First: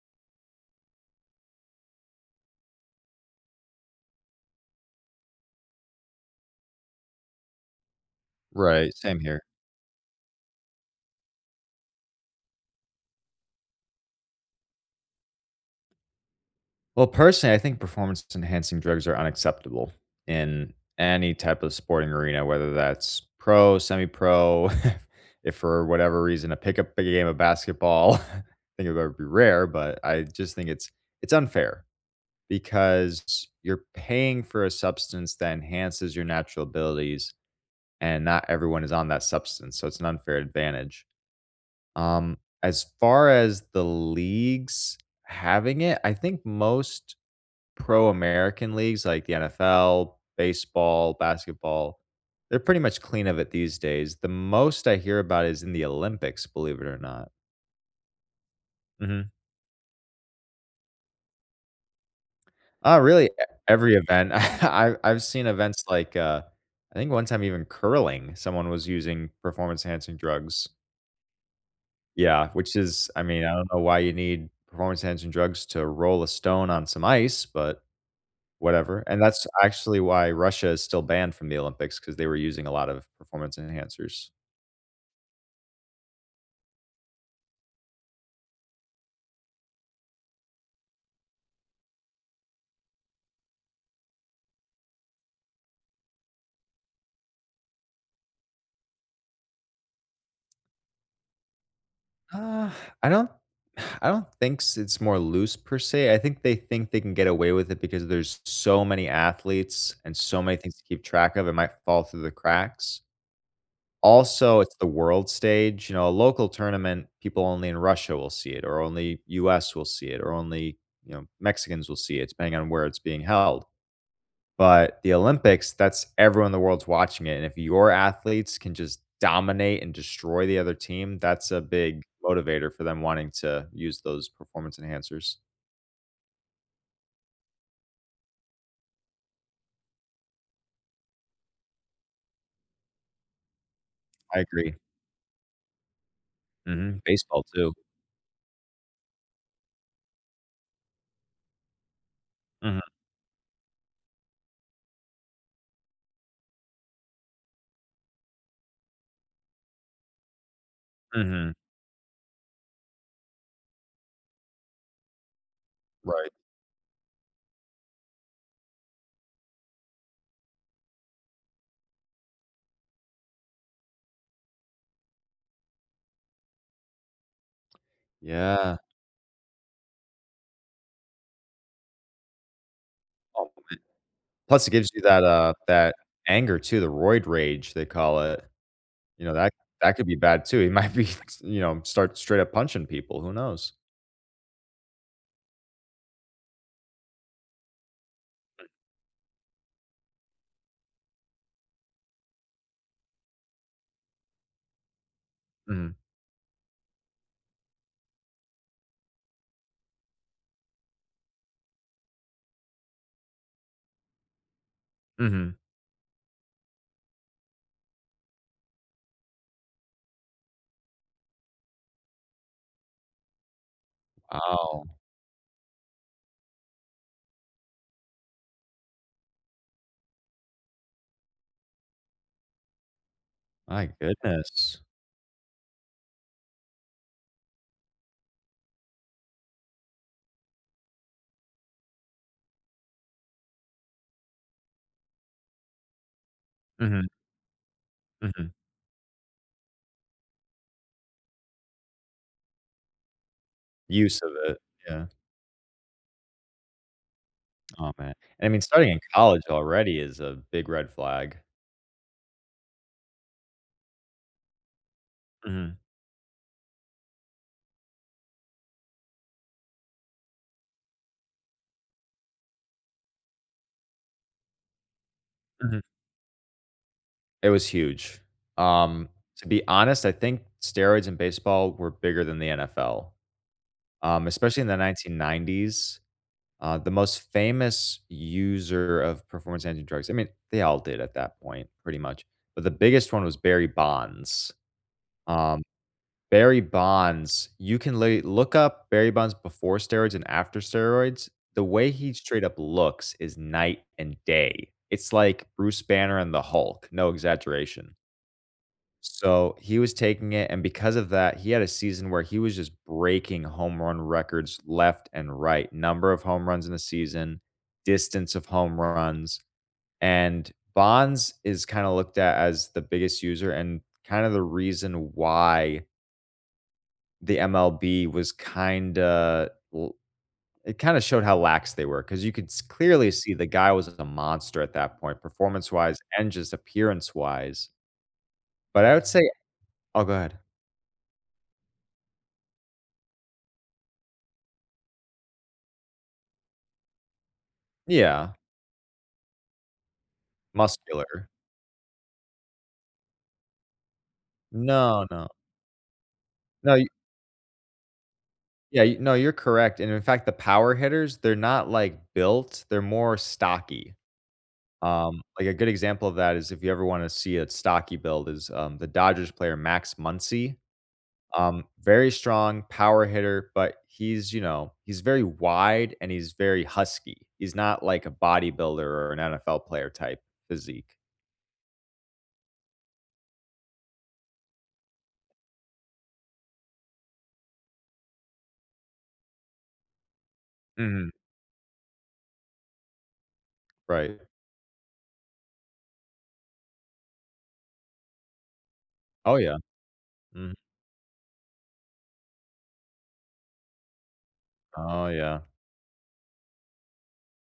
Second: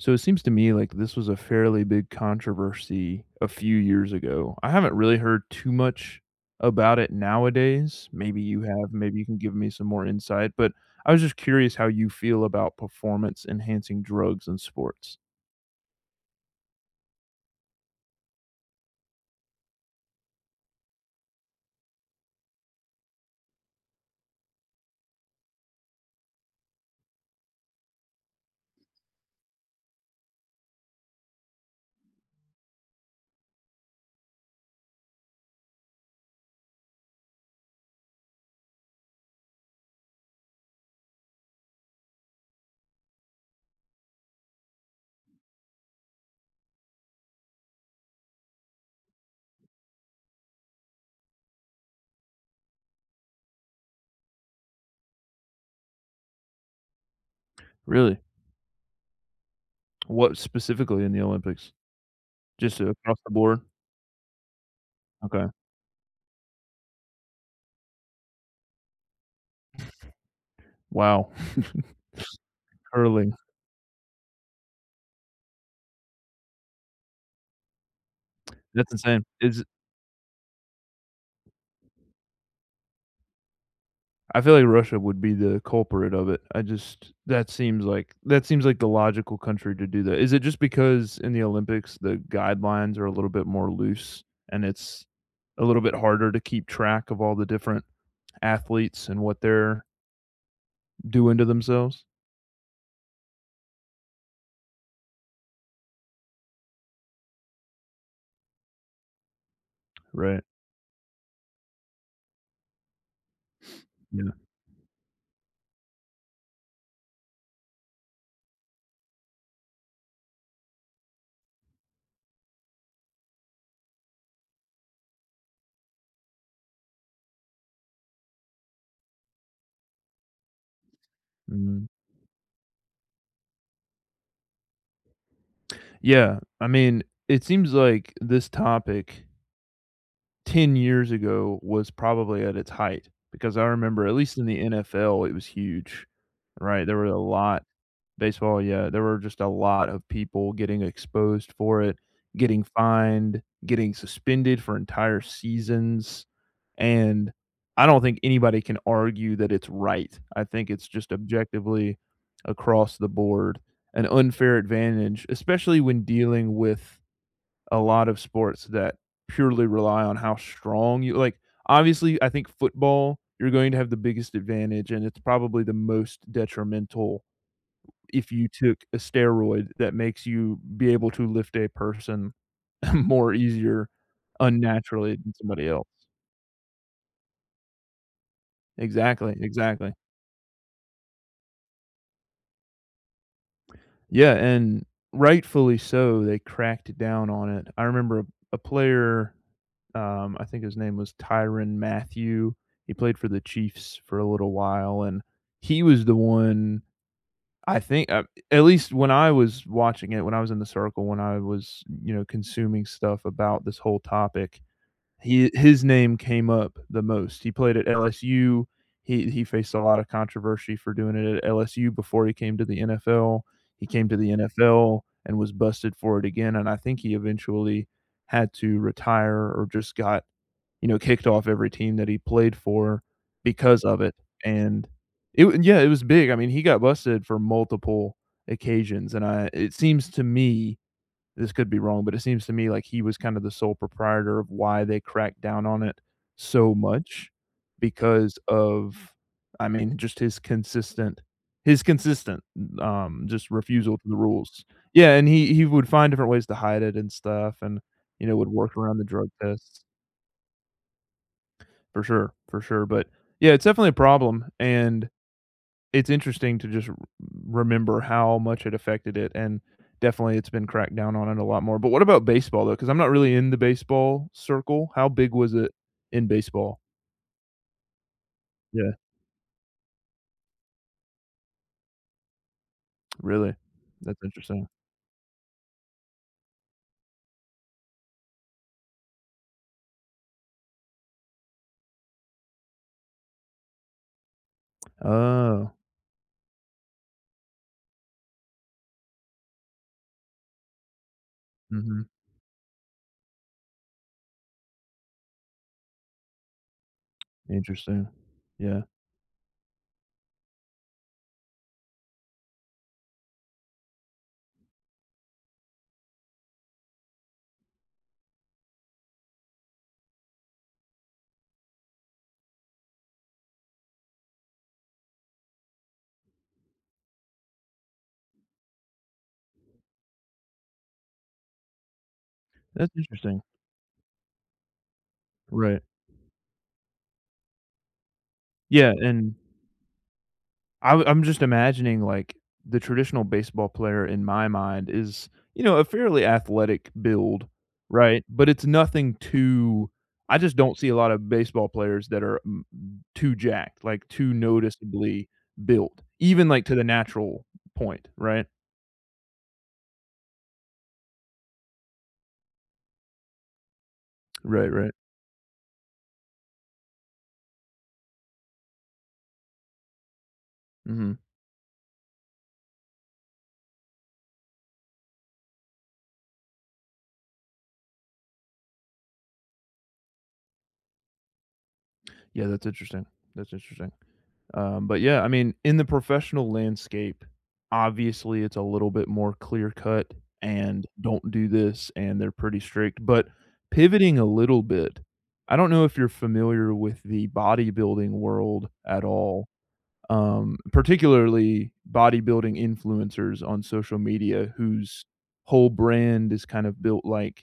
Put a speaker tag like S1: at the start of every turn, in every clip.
S1: So it seems to me like this was a fairly big controversy a few years ago. I haven't really heard too much about it nowadays. Maybe you have,
S2: Right,
S1: maybe
S2: same
S1: you can
S2: here.
S1: give me some more insight, but I was just curious how you feel about performance-enhancing drugs in sports.
S2: Well, personally, I think performance-enhancing drugs are unacceptable, in any type of sporting arena, whether that's pro, semi-pro, if if for whatever reason a pick-up game of basketball, I think that would be rare, but I just think it's it's unfair, because you're paying for a substance that enhances your natural abilities, and not everyone is on that substance, so it's an unfair advantage. Um, as far as the leagues having it, I think most pro American leagues like the NFL, baseball, basketball, they're pretty much clean of it these days, the most I hear about is in the Olympics, believe it or not.
S1: Really?
S2: Mhm.
S1: What specifically in the Olympics? Just
S2: Oh,
S1: across
S2: really e
S1: the board?
S2: every event. I I've seen
S1: Okay.
S2: events like, uh, I think one time even curling, someone was using performance-enhancing drugs.
S1: Wow.
S2: Yeah, which is I
S1: Curling.
S2: mean, I don't know why you need performance enhancing drugs to roll a stone on some ice, but
S1: That's
S2: whatever. And
S1: insane.
S2: that's
S1: Is i
S2: actually why Russia is still banned from the Olympics 'cause they were using a lot of performance enhancers.
S1: I feel like Russia would be the culprit of it. I just that seems like that seems like the logical country to do that. Is it just because in the Olympics, the guidelines are a little bit more loose, and it's a little bit harder to keep track of all the different athletes and what they're doing to themselves.
S2: Uh, I don't I don't think s it's more loose per se, I think they think they can get away with it because there's so many athletes and
S1: Right.
S2: so many things to keep track of, it might fall through the cracks.
S1: Yeah.
S2: Also, it's the world stage, you know, a local tournament, people only in Russia will see it or only US will see it or only, you know, Mexicans will see it depending on where it's being held. But the Olympics, that's everyone in the world's watching it, and if your athletes can just dominate and destroy the other team, that's a
S1: Mhm.
S2: big motivator for them wanting to use those performance enhancers.
S1: Yeah. I mean, it seems like this topic 10 years ago was probably at its height. Because I remember, at least
S2: I
S1: in the
S2: agree.
S1: NFL, it was huge, right? There
S2: Mhm,
S1: were a
S2: baseball
S1: lot
S2: too.
S1: Baseball, yeah, there were just a lot of people getting exposed for it, getting
S2: Mhm.
S1: fined, getting suspended for entire seasons. And I don't think anybody can argue that it's right. I think it's just
S2: Mhm.
S1: objectively across the board an unfair advantage, especially when
S2: Right.
S1: dealing with a lot of sports that purely rely on how strong you like, obviously, I think football, you're going to have the biggest advantage, and it's probably the most detrimental if you took
S2: Yeah.
S1: a steroid that makes you be able to lift a person more
S2: [unintelligible]
S1: easier
S2: Plus it gives you
S1: unnaturally
S2: that,
S1: than
S2: uh
S1: somebody else.
S2: that anger too, the roid rage, they call it. You know
S1: Exactly,
S2: that
S1: exactly.
S2: that could be bad too, you might be s you know, start straight up punching people, who knows?
S1: Yeah, and rightfully so, they cracked down on it. I remember a a player, um, I think his name was Tyrann Mathieu. He played for the Chiefs for a little while, and he
S2: Mhm.
S1: was the one I think uh at least when I was watching it, when I was in the circle, when I was, you know, consuming stuff about this whole topic, he
S2: Mhm.
S1: his name came up the most, he played at LSU. He he faced a lotta controversy for doing it at LSU before he came to the NFL. He came to the
S2: Oh.
S1: NFL and was busted for it again, and I think he eventually had to retire or just got, you know, kicked off every team that he played for because
S2: My
S1: of it.
S2: goodness.
S1: And it wa And yeah, it was big, I mean, he got busted for multiple occasions and I it seems to me this could be wrong, but it seems to me like he was kinda the sole proprietor of why they cracked down on it so
S2: Mhm.
S1: much because
S2: Mhm.
S1: of, I mean, just his consistent his consistent, u um, just refusal to the
S2: Use of it.
S1: rules.
S2: Yeah.
S1: Yeah, and he he would find different ways to hide it and stuff and,
S2: Oh, man.
S1: you know,
S2: And,
S1: would
S2: I mean,
S1: work
S2: starting
S1: around
S2: in
S1: the drug
S2: college
S1: tests.
S2: already is a big red flag.
S1: For sure. For sure, but, yeah, it's definitely a problem, and
S2: Mhm.
S1: it's interesting to just r r remember how much it affected it and, definitely, it's been cracked down on it a lot more, but what about baseball, though? 'Cause I'm not really in the baseball circle. How big was it
S2: Mhm.
S1: in baseball?
S2: It was huge.
S1: Yeah.
S2: Um, to be honest, I think steroids in baseball were bigger than the NFL,
S1: Really? That's
S2: um, especially in
S1: interesting.
S2: the 1990s. Uh, the most famous user of performance-enhancing drugs I mean, they all did at that point, pretty much, but the biggest one was Barry Bonds. Um,
S1: Oh.
S2: Barry Bonds, you can lay look up Barry Bonds before steroids and after steroids. The way
S1: Mhm.
S2: he straight up looks is night and day. It's like Bruce Banner and the Hulk, no exaggeration.
S1: Interesting. Yeah.
S2: So, he was taking it, and because of that, he had a season where he was just breaking home run records left and right, number of home runs in a season, distance of home runs. And Bonds is kinda looked at as the biggest user and kinda the reason why the MLB was kinda l it kinda showed how lax they were 'cause you could s
S1: That's
S2: clearly see
S1: interesting.
S2: the guy was [unintelligible] a monster at that point
S1: Right.
S2: performance-wise and just appearance-wise. But
S1: Yeah.
S2: I would say
S1: And
S2: Oh, go ahead.
S1: I'm I'm just imagining, like, the traditional baseball player in my mind is, you know, a fairly athletic build, right?
S2: Yeah.
S1: But it's nothing too I just don't see a lotta
S2: Muscular.
S1: baseball players that are m m too jacked, like, too
S2: No,
S1: noticeably
S2: no.
S1: built, even, like, to
S2: No,
S1: the
S2: y
S1: natural point, right?
S2: Yeah, y no, you're correct and in fact, the power hitters, they're not, like, built, they're more stocky.
S1: Right, right.
S2: Um, like, a good example of that is if you ever wanna see a stocky build is, um, the Dodgers player Max Muncy.
S1: Mhm.
S2: Um, very strong power hitter, but he's, you know he's very wide, and he's very husky. He's not like a bodybuilder or an NFL player type physique.
S1: Yeah, that's interesting. That's interesting. Um, but yeah, I mean, in the professional landscape, obviously, it's a little bit more clear-cut and,
S2: Mhm.
S1: "Don't do this," and they're pretty strict, but
S2: Right.
S1: pivoting a little bit, I don't know if you're familiar with the bodybuilding world at
S2: Oh,
S1: all,
S2: yeah. Mm.
S1: um, particularly bodybuilding influencers on social media whose
S2: Oh, yeah.
S1: whole brand is kind of built, like,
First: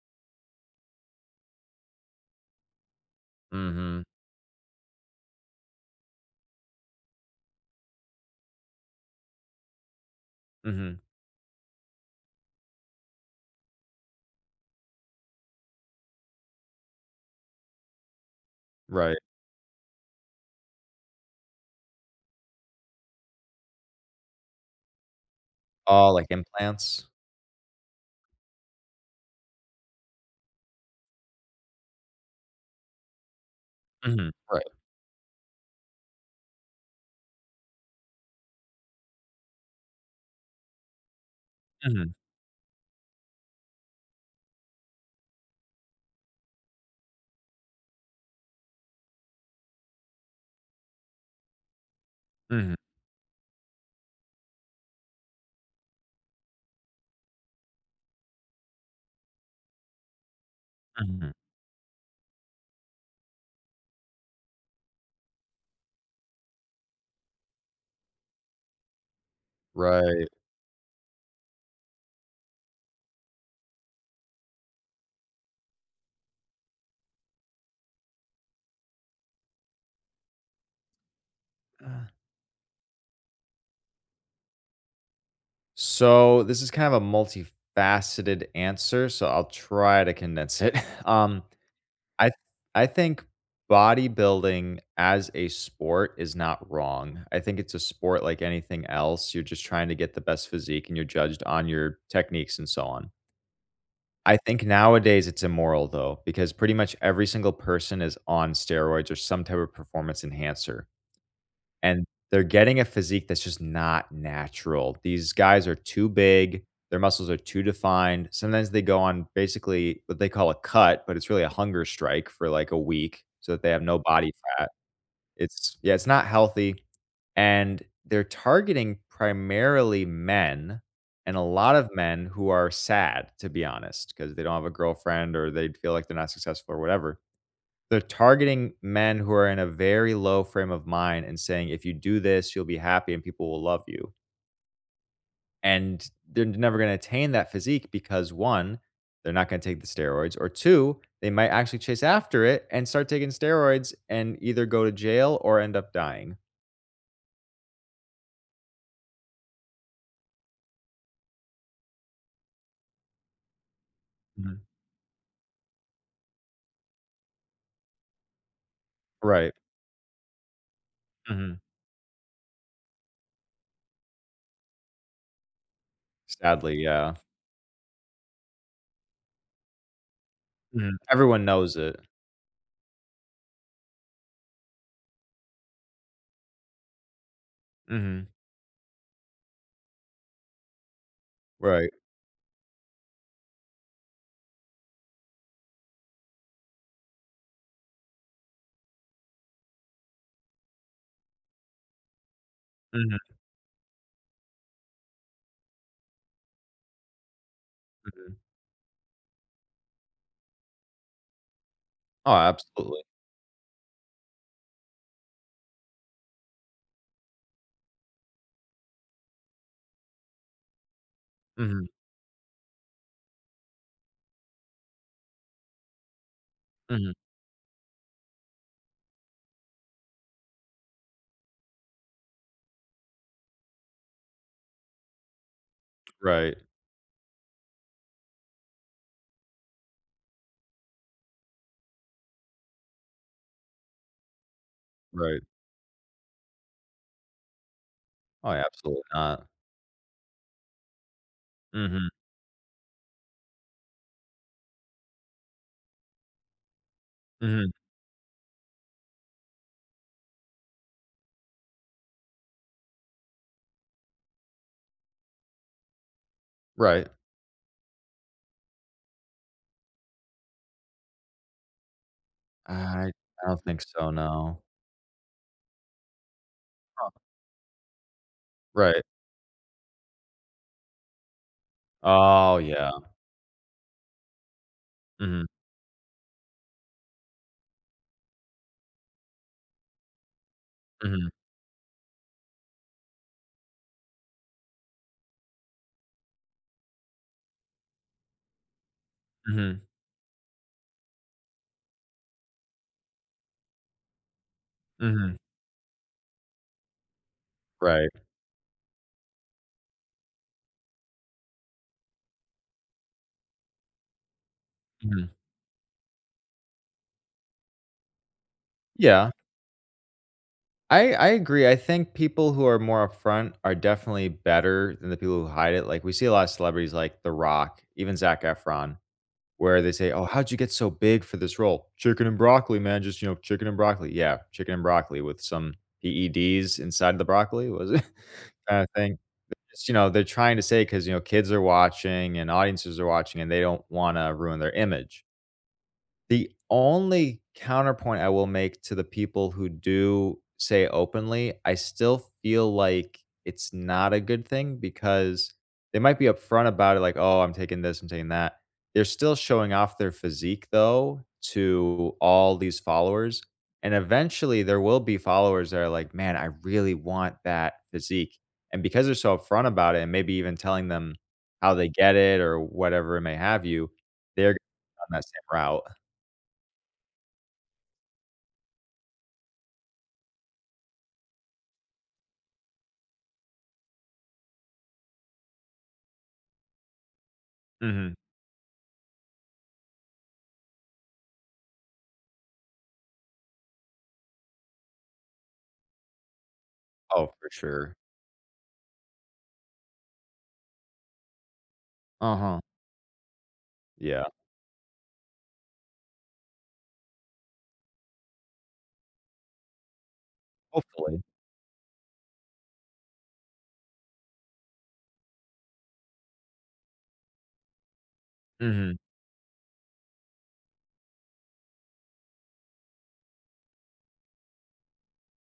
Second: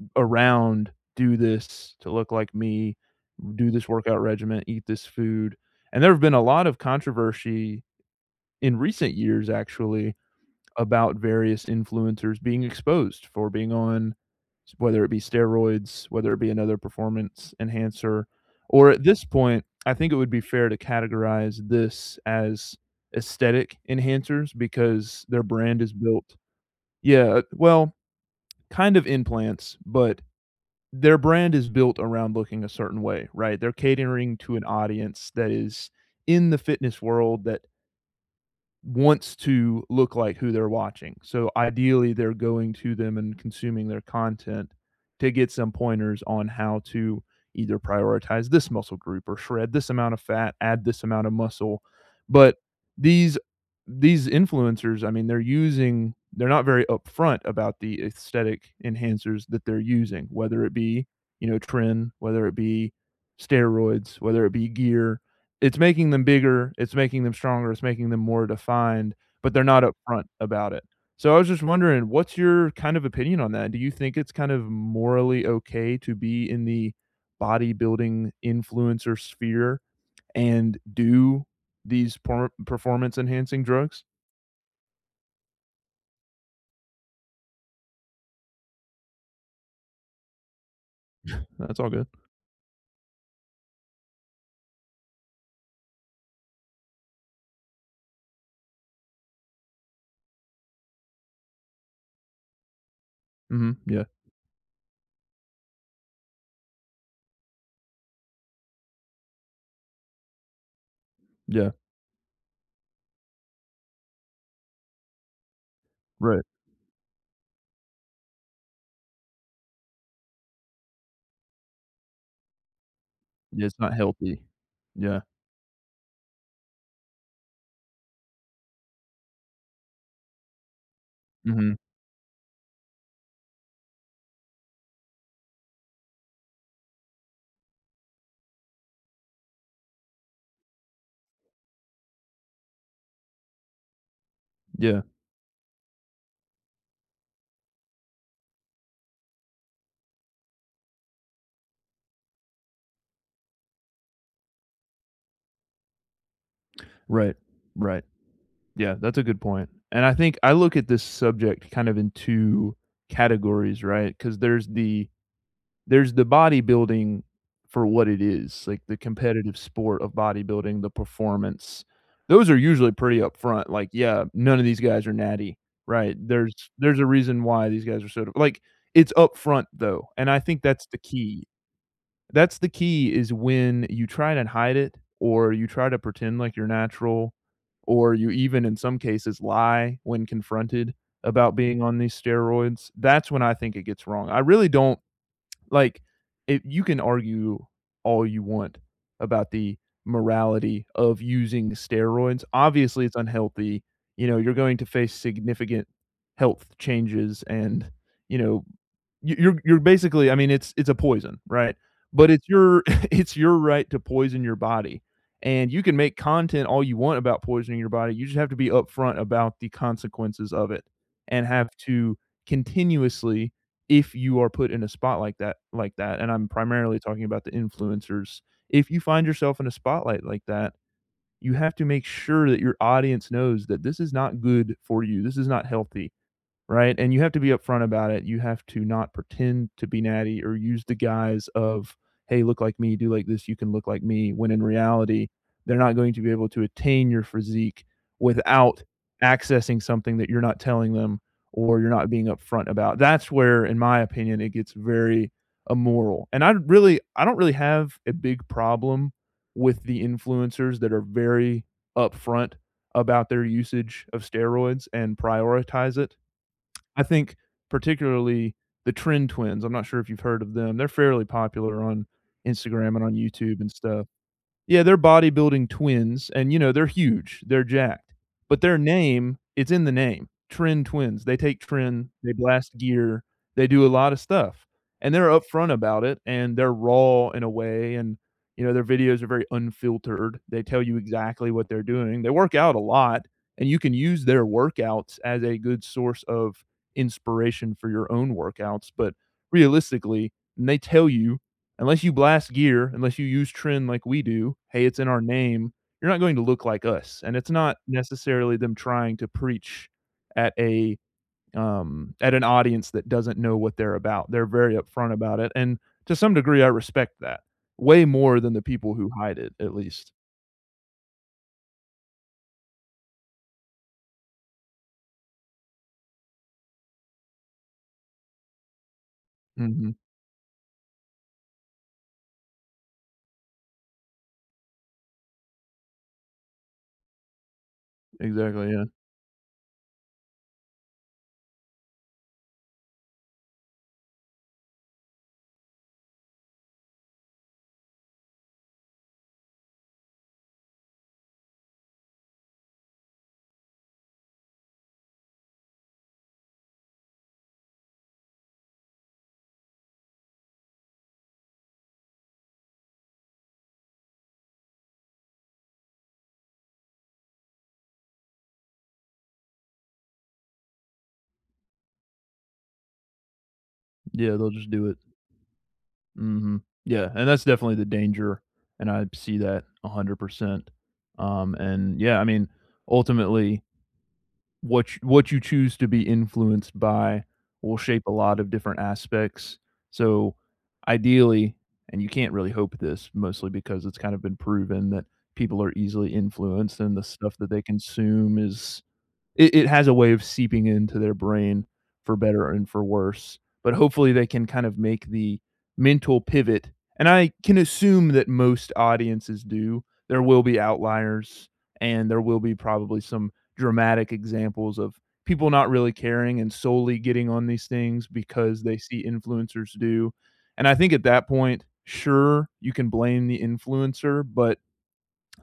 S1: eh around, "Do this to look like me, do this
S2: Mhm.
S1: workout regimen, eat this food." And there have been a lot of controversy in recent years, actually,
S2: Mhm.
S1: about various influencers being exposed for being on s whether it be steroids, whether it be another performance enhancer or, at
S2: Right.
S1: this point, I think it would be fair to categorize this as aesthetic enhancers because their brand is
S2: Oh, like
S1: built
S2: implants?
S1: Yeah, eh, well, kind of implants, but their brand is built around looking a certain way, right? They're
S2: Mhm.
S1: catering to an
S2: Right.
S1: audience that is in the fitness world that wants to look like who they're watching. So, ideally,
S2: Mhm.
S1: they're going to them and consuming their content to get some pointers on how to either prioritize this muscle group or shred this amount of fat, add this amount of muscle. But
S2: Mhm.
S1: these these influencers, I mean, they're using they're not very upfront about the aesthetic enhancers that they're using, whether it be,
S2: Mhm.
S1: you know, Trim, whether it be steroids, whether it be gear. It's making them bigger, it's making them stronger, it's making them more defined, but they're not upfront
S2: Right.
S1: about it. So I was just wondering, what's your kind of opinion on that? Do you think it's kind of morally okay to be in the bodybuilding influencer sphere and do
S2: Uh
S1: these por performance-enhancing drugs?
S2: So, this is kind of a multifaceted answer, so I'll try to condense it. Um,
S1: Nah, it's all good.
S2: I th I think bodybuilding as a sport is not wrong. I think it's a sport like anything else, you're just trying to get the best physique, and you're judged on your techniques and so on.
S1: Mhm. Yeah.
S2: I think nowadays, it's immoral, though, because pretty much every single person is on steroids or some type of performance enhancer,
S1: Yeah.
S2: and they're getting a physique that's just not natural. These guys are too
S1: Right.
S2: big. Their muscles are too defined, sometimes they go on basically what they call a "cut," but it's really a hunger strike for, like, a week, so that
S1: Yeah,
S2: they
S1: it's
S2: have
S1: not
S2: no body
S1: healthy.
S2: fat.
S1: Yeah.
S2: It's Yeah, it's not healthy. And they're targeting primarily men, and a lot
S1: Mhm.
S2: of men who are sad, to be honest, 'cause they don't have a girlfriend, or they'd feel like they're not successful, or whatever. They're targeting men who are in a very low frame of mind and saying, "If you do this, you'll be happy and people will love you."
S1: Yeah.
S2: And they're n never gonna attain that physique because, 1, they're not gonna take the steroids, or, 2, they might actually chase after it and start taking steroids and either go to jail or end up dying.
S1: Right. Right. Yeah, that's a good point. And I think I look at this subject kind of in 2 categories, right, 'cause
S2: Mhm.
S1: there's the there's the bodybuilding for what it is, like, the
S2: Right.
S1: competitive sport of bodybuilding, the
S2: Mhm.
S1: performance. Those are usually pretty upfront, like, yeah, none of these guys are natty, right, there's
S2: Sadly,
S1: there's a
S2: yeah.
S1: reason why these guys are sort of like, it's upfront, though, and I think that's
S2: Mhm,
S1: the
S2: everyone
S1: key
S2: knows it.
S1: that's the key, is when you try and hide it or you try to pretend like you're natural or
S2: Mhm.
S1: you even, in some cases, lie when confronted about being
S2: Right.
S1: on these steroids, that's when I think it gets wrong, I really don't like, i you can argue all you want about the morality of using the steroids. Obviously, it's
S2: Mhm.
S1: unhealthy, you know, you're going to face significant health changes, and,
S2: Mhm.
S1: you know, y you're you're basically I mean, it's it's a poison, right? But
S2: Oh,
S1: it's your
S2: absolutely.
S1: it's your right to poison your body, and you can make content all you want about poisoning your body, you just have to be upfront about the consequences of it, and have
S2: Mhm.
S1: to continuously, if you are put in a spot like that like that, and I'm primarily
S2: Mhm.
S1: talking about the influencers, if you find yourself in a spotlight like that, you have to make sure that your audience knows that this is not good for you, this is not healthy.
S2: Right.
S1: Right, and you have to be upfront about it, you have to not pretend to be natty or use the guise of, "Hey, look like me, do like this, you can look like me," when in reality,
S2: Right.
S1: they're not going to be able to attain your physique
S2: Oh, yeah,
S1: without
S2: absolutely not.
S1: accessing something that you're not telling them, or you're
S2: Mhm.
S1: not being upfront about. That's where, in my opinion, it gets very immoral, and I'd really I don't really
S2: Mhm.
S1: have a big problem with the influencers that are very upfront about their usage of steroids and prioritize it. I
S2: Right.
S1: think particularly the Tren Twins, I'm not sure if you've heard of them, they're fairly popular on Instagram and
S2: I
S1: on
S2: I
S1: YouTube
S2: don't
S1: and
S2: think
S1: stuff.
S2: so, no.
S1: Yeah, they're bodybuilding twins, and, you know, they're
S2: Huh.
S1: huge, they're jacked, but their
S2: Right.
S1: name it's in the name, "Tren Twins," they take tren, they
S2: Oh,
S1: blast
S2: yeah.
S1: gear, they do a lot of stuff, and they're
S2: Mhm.
S1: upfront about it, and they're raw in a way, and, you know, their videos are very unfiltered, they tell you
S2: Mhm.
S1: exactly what they're doing, they work out a lot, and you can use their workouts as a good source of inspiration for your own workouts, but,
S2: Mhm.
S1: realistically, and they tell you, "Unless you blast gear, unless you use tren like we do- hey, it's in our
S2: Mhm.
S1: name- you're not going to look like us," and it's not
S2: Right.
S1: necessarily them trying to preach at a, um at an audience that doesn't know what they're about, they're very upfront
S2: Mhm.
S1: about it, and, to some degree, I respect that, way more than the people who
S2: Yeah.
S1: hide it, at least.
S2: I I agree, I think people who are more upfront are definitely better than the people who hide it, like, we see a lot of celebrities like The Rock, even Zac Efron, where they
S1: Mhm.
S2: say, "Oh, how'd you get so big for this role?" "Chicken and broccoli, man. Just, you know, chicken and broccoli." Yeah, chicken and broccoli with some EEDs inside the broccoli was it
S1: Exactly,
S2: kind
S1: yeah.
S2: of thing. Because, you know, they're trying to say 'cause, you know, kids are watching, and audiences are watching, and they don't wanna ruin their image. The only counterpoint I will make to the people who do say openly, I still feel like it's not a good thing because, they might be upfront about it, like, "Oh, I'm taking this, I'm taking that." They're still showing off their physique, though, to all these followers. And, eventually, there will be followers that are like, "Man, I really want that physique." And because they're so upfront about it and maybe even telling them, how they get it or whatever it may have you,
S1: Yeah. They'll
S2: they're g
S1: just do it.
S2: down that same route.
S1: Mhm. Yeah, and that's definitely the danger, and I see that 100%. Um, and yeah, I mean, ultimately what ch what you choose to be influenced by will shape a
S2: Mhm.
S1: lot of different aspects. So, ideally and you can't really hope this mostly because it's kind of been proven that people are easily influenced and the stuff
S2: Oh,
S1: that
S2: for
S1: they
S2: sure.
S1: consume is it it has a way of seeping into their brain, for better
S2: Uh-huh.
S1: and for worse. But hopefully,
S2: Yeah.
S1: they can kind of make the mental pivot. And I can assume that most audiences do. There will be
S2: Hopefully.
S1: outliers, and there will be probably some dramatic examples of people not really caring and solely getting on these things because they
S2: Mhm.
S1: see influencers do. And I think at that point, sure, you can blame the influencer, but,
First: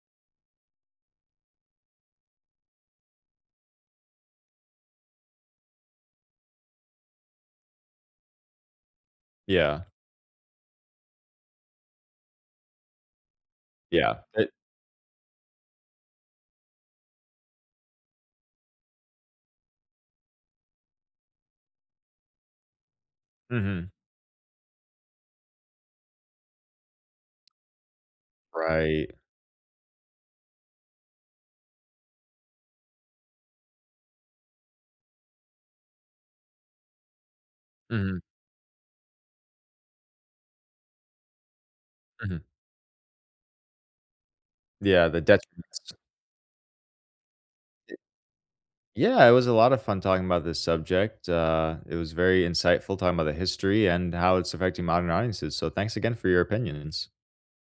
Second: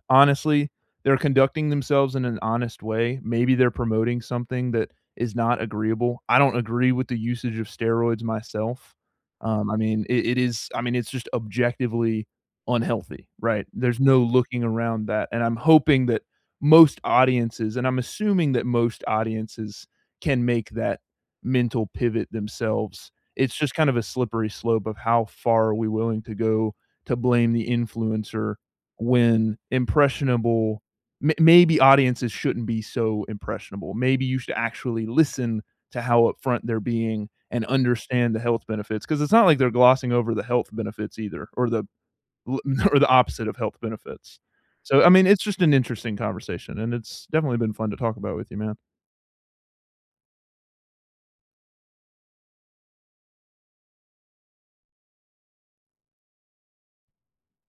S1: honestly, they're conducting themselves in an honest way. Maybe they're promoting something that is not agreeable. I don't agree with the usage of steroids myself. Um, I
S2: Yeah.
S1: mean, it it is I mean, it's just objectively unhealthy, right? There's
S2: Yeah.
S1: no
S2: It
S1: looking around that, and I'm hoping that most audiences and I'm assuming that most audiences can make that mental pivot themselves. It's just kind
S2: Mhm.
S1: of a slippery slope of how far we're willing to go to blame the influencer
S2: Right.
S1: when impressionable may maybe audiences shouldn't be so impressionable. Maybe you should actually listen to how upfront they're being and
S2: Mhm.
S1: understand the health benefits. 'Cause it's not like they're glossing over the health benefits either or the
S2: Mhm.
S1: l or the opposite of health benefits. So,
S2: Yeah,
S1: I
S2: the
S1: mean, it's just an
S2: detriments
S1: interesting conversation, and it's definitely been fun
S2: Ye
S1: to talk about with you, man.
S2: yeah, it was a lotta of fun talking about this subject, uh, it was very insightful talking about the history and how it's affecting modern audiences, so thanks again for your opinions.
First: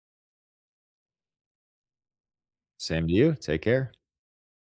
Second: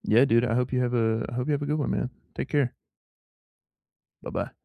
S1: Yeah, dude, I hope you have a I hope you have a good one, man. Take care.
S2: Same to you, take care.
S1: Buh-bye.